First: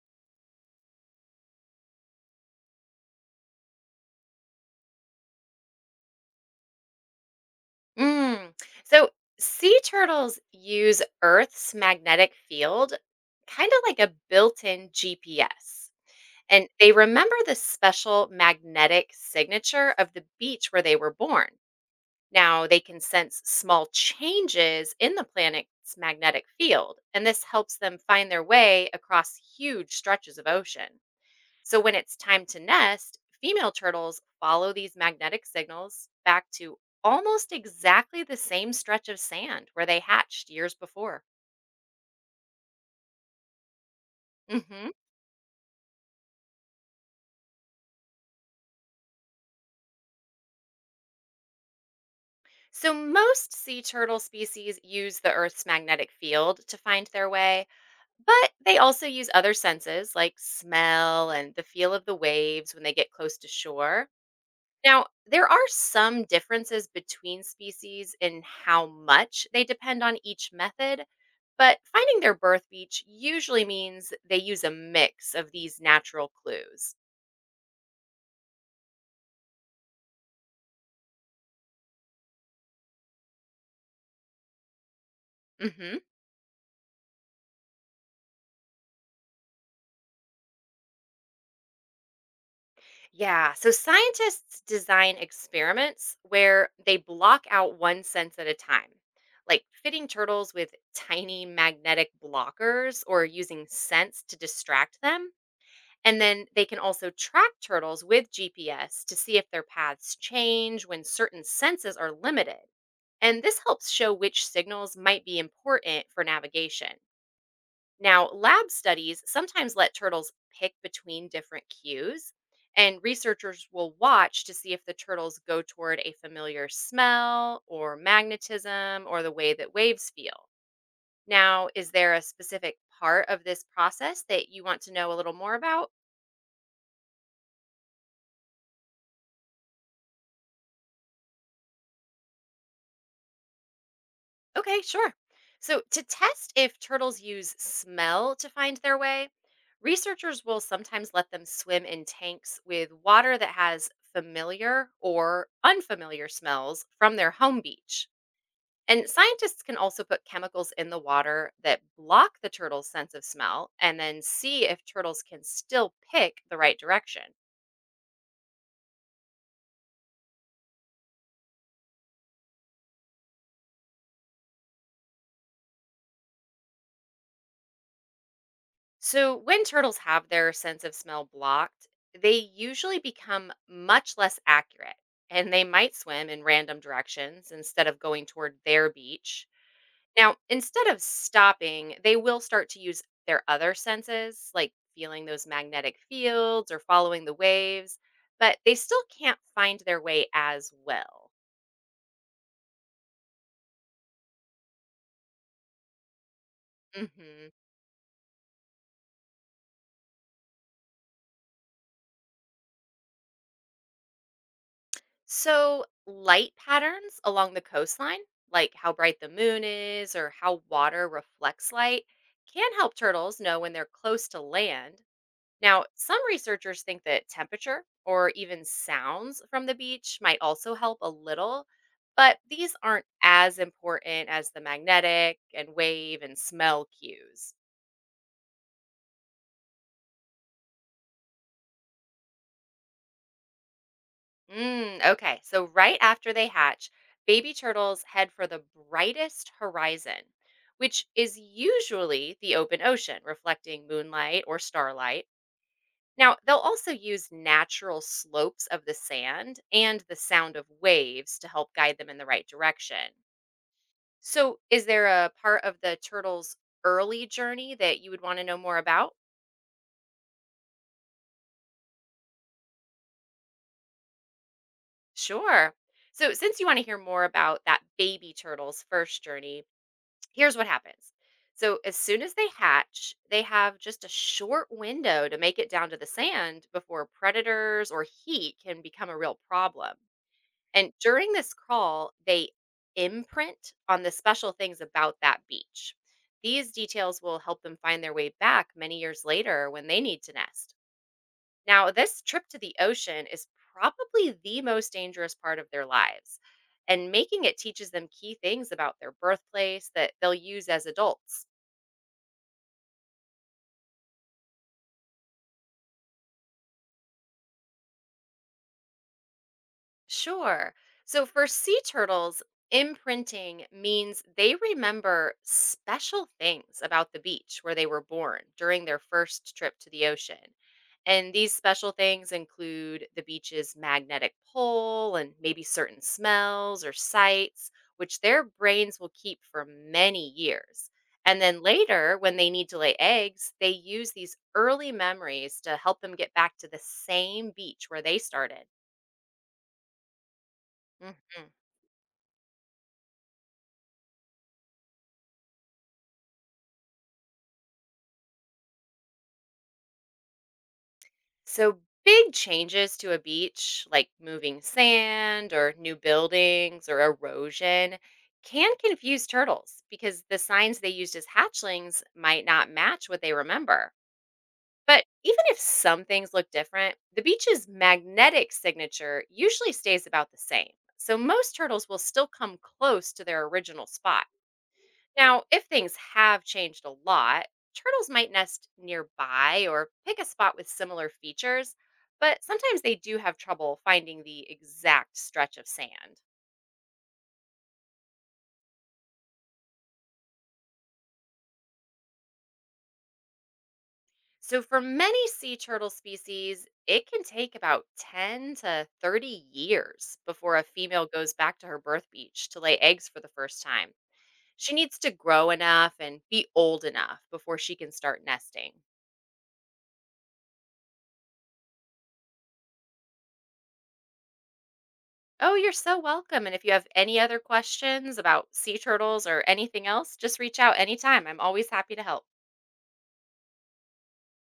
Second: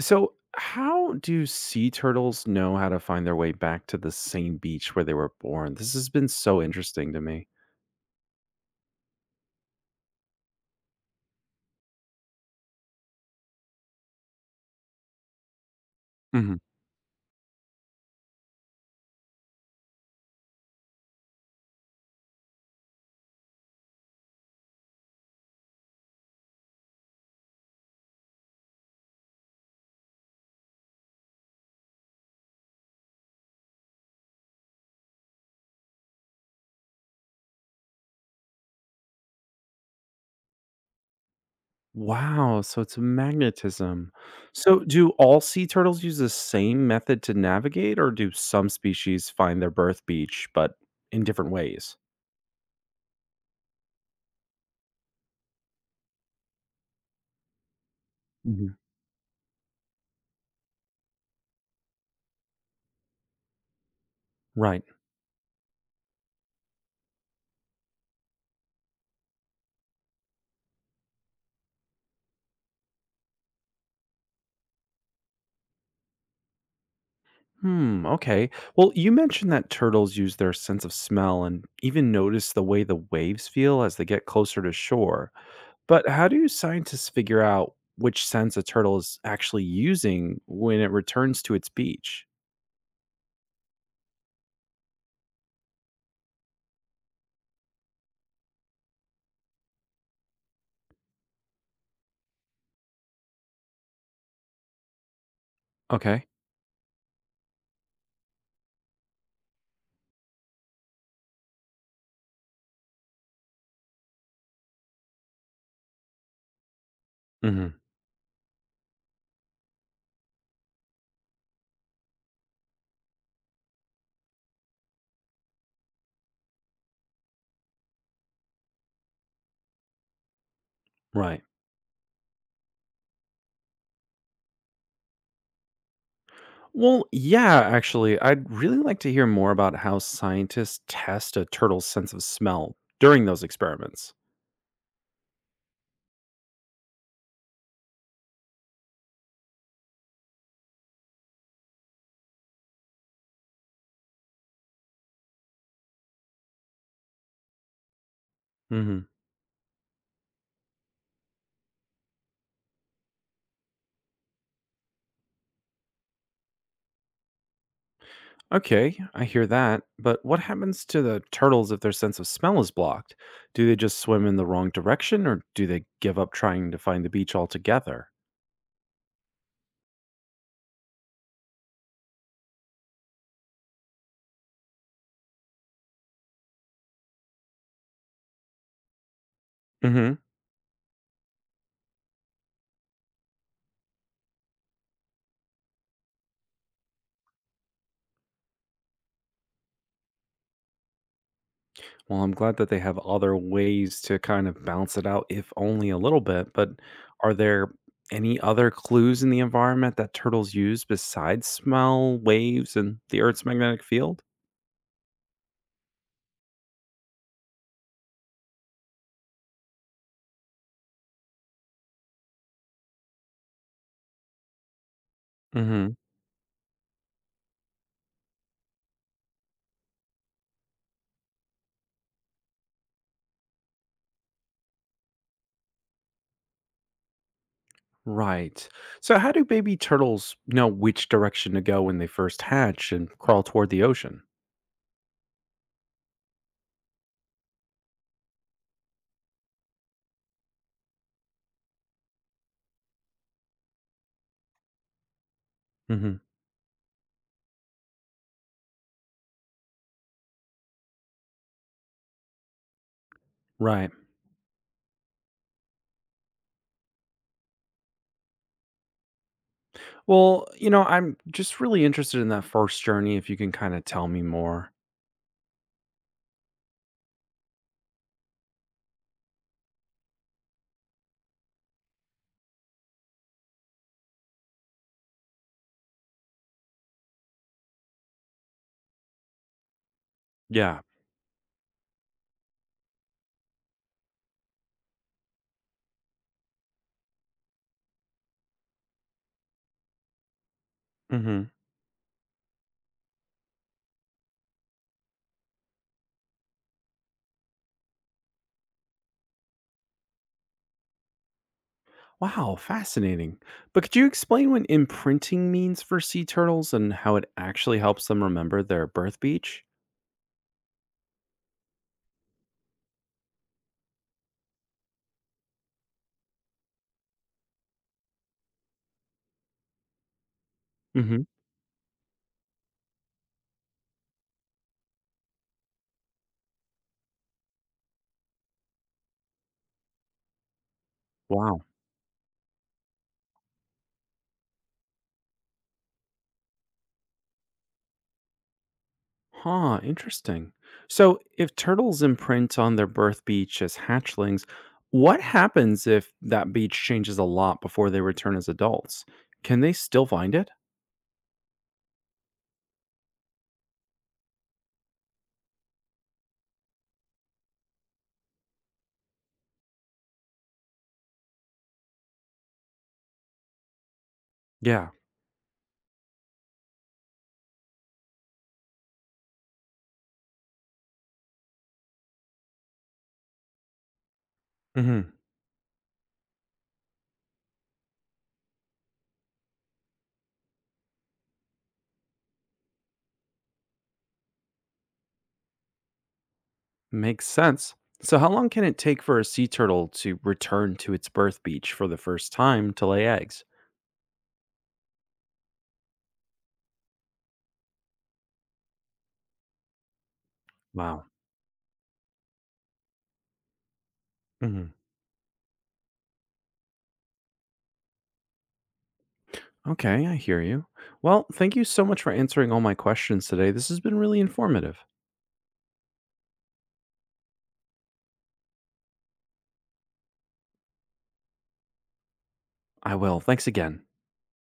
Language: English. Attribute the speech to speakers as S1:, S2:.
S1: So, how do sea turtles know how to find their way back to the same beach where they were born? This has been so interesting to me.
S2: Mm. So sea turtles use Earth's magnetic field, kind of like a built in GPS.
S1: Mhm.
S2: And they remember the special magnetic signature of the beach where they were born. Now they can sense small changes in the planet's magnetic field, and this helps them find their way across huge stretches of ocean. So when it's time to nest, female turtles follow these magnetic signals back to almost exactly the same stretch of sand where they hatched years before.
S1: Wow, so it's magnetism. So,
S2: Mhm.
S1: do all sea turtles use the same method to navigate, or do some species find their birth beach but in different ways?
S2: So most sea turtle species use the Earth's magnetic field to find their way, but
S1: Mhm.
S2: they also use other senses like smell and the feel of the waves when they get close to shore.
S1: Right.
S2: Now, there are some differences between species in how much they depend on each method, but finding their birth beach usually means they use a mix of these natural clues.
S1: Hmm. Okay. Well, you mentioned that turtles use their sense of smell and even notice the way the waves feel as they get closer to shore.
S2: Hmm.
S1: But how do scientists figure out which sense a turtle is actually using when it returns to its beach?
S2: Yeah, so scientists design experiments where they block out one sense at a time, like fitting turtles with tiny magnetic blockers or using scents to distract them. And
S1: Okay.
S2: then they can also track turtles with GPS to see if their paths change when certain senses are limited. And this helps show which signals might be important for navigation.
S1: Hmm.
S2: Now, lab studies sometimes let turtles pick between different cues, and researchers will watch to see if the turtles go toward a familiar smell or magnetism or the way that waves feel.
S1: Right.
S2: Now, is there a specific part of this process that you want to know a little more about?
S1: Well, yeah, actually, I'd really like to hear more about how scientists test a turtle's sense of smell during those experiments.
S2: Okay, sure. So, to test if turtles use smell to find their way, researchers will sometimes let them swim in tanks with water that has familiar or unfamiliar smells from their home beach.
S1: Hmm.
S2: And scientists can also put chemicals in the water that block the turtle's sense of smell and then see if turtles can still pick the right direction.
S1: Okay, I hear that. But what happens to the turtles if their sense of smell is blocked? Do they just swim in the wrong direction, or do they give up trying to find the beach altogether?
S2: So, when turtles have their sense of smell blocked, they usually become much less accurate and they might swim in random directions instead of going toward their beach.
S1: Hmm.
S2: Now, instead of stopping, they will start to use their other senses, like feeling those magnetic fields or following the waves, but they still can't find their way as well.
S1: Well, I'm glad that they have other ways to kind of balance it out, if only a little bit. But are
S2: Mhm.
S1: there any other clues in the environment that turtles use besides smell, waves, and the Earth's magnetic field?
S2: So, light patterns along the coastline, like how bright the moon is or how water reflects light, can help turtles know when they're close to land. Now,
S1: Hmm.
S2: some researchers think that temperature or even sounds from the beach might also help a little, but these aren't as important as the magnetic and wave and smell cues.
S1: Right. So, how do baby turtles know which direction to go when they first hatch and crawl toward the ocean?
S2: Okay, so right after they hatch, baby turtles head for the brightest horizon, which is usually the open ocean, reflecting moonlight or starlight.
S1: Hmm.
S2: Now, they'll also use natural slopes of the sand and the sound of waves to help guide them in the right direction.
S1: Right.
S2: So, is there a part of the turtle's early journey that you would want to know more about?
S1: Well, I'm just really interested in that first journey. If you can kind of tell me more.
S2: Sure. So, since you want to hear more about that baby turtle's first journey, here's what happens. So as soon as they hatch, they have just a short window to make it down to the sand before predators or heat can become a real problem.
S1: Yeah.
S2: And during this crawl, they imprint on the special things about that beach. These details will help them find their way back many years later when they need to nest.
S1: Hmm.
S2: Now, this trip to the ocean is probably the most dangerous part of their lives, and making it teaches them key things about their birthplace that they'll use as adults.
S1: Wow, fascinating. But could you explain what imprinting means for sea turtles and how it actually helps them remember their birth beach?
S2: Sure. So for sea turtles, imprinting means they remember special things about the beach where they were born during their first trip to the ocean.
S1: Hmm.
S2: And these special things include the beach's magnetic pole and maybe certain smells or sights, which their brains will keep for many years. And then
S1: Wow.
S2: later, when they need to lay eggs, they use these early memories to help them get back to the same beach where they started.
S1: Huh, interesting. So,
S2: Mhm.
S1: if turtles imprint on their birth beach as hatchlings, what happens if that beach changes a lot before they return as adults? Can they still find it?
S2: So, big changes to a beach, like moving sand or new buildings or erosion, can confuse turtles because the signs they used as hatchlings might not match what they remember.
S1: Yeah.
S2: But even if some things look different, the beach's magnetic signature usually stays about the same. So, most turtles will still come close to their original spot.
S1: Hmm.
S2: Now, if things have changed a lot, turtles might nest nearby or pick a spot with similar features, but sometimes they do have trouble finding the exact stretch of sand.
S1: Makes sense. So, how long can it take for a sea turtle to return to its birth beach for the first time to lay eggs?
S2: So, for many sea turtle species, it can take about 10 to 30 years before a
S1: Wow.
S2: female goes back to her birth beach to lay eggs for the first time.
S1: Mhm.
S2: She needs to grow enough and be old enough before she can start nesting.
S1: Okay, I hear you. Well, thank you so much for answering all my questions today. This has been really informative.
S2: Oh, you're so welcome. And if you have any other questions about sea turtles or anything else, just reach out anytime. I'm always happy to help.
S1: I will. Thanks again.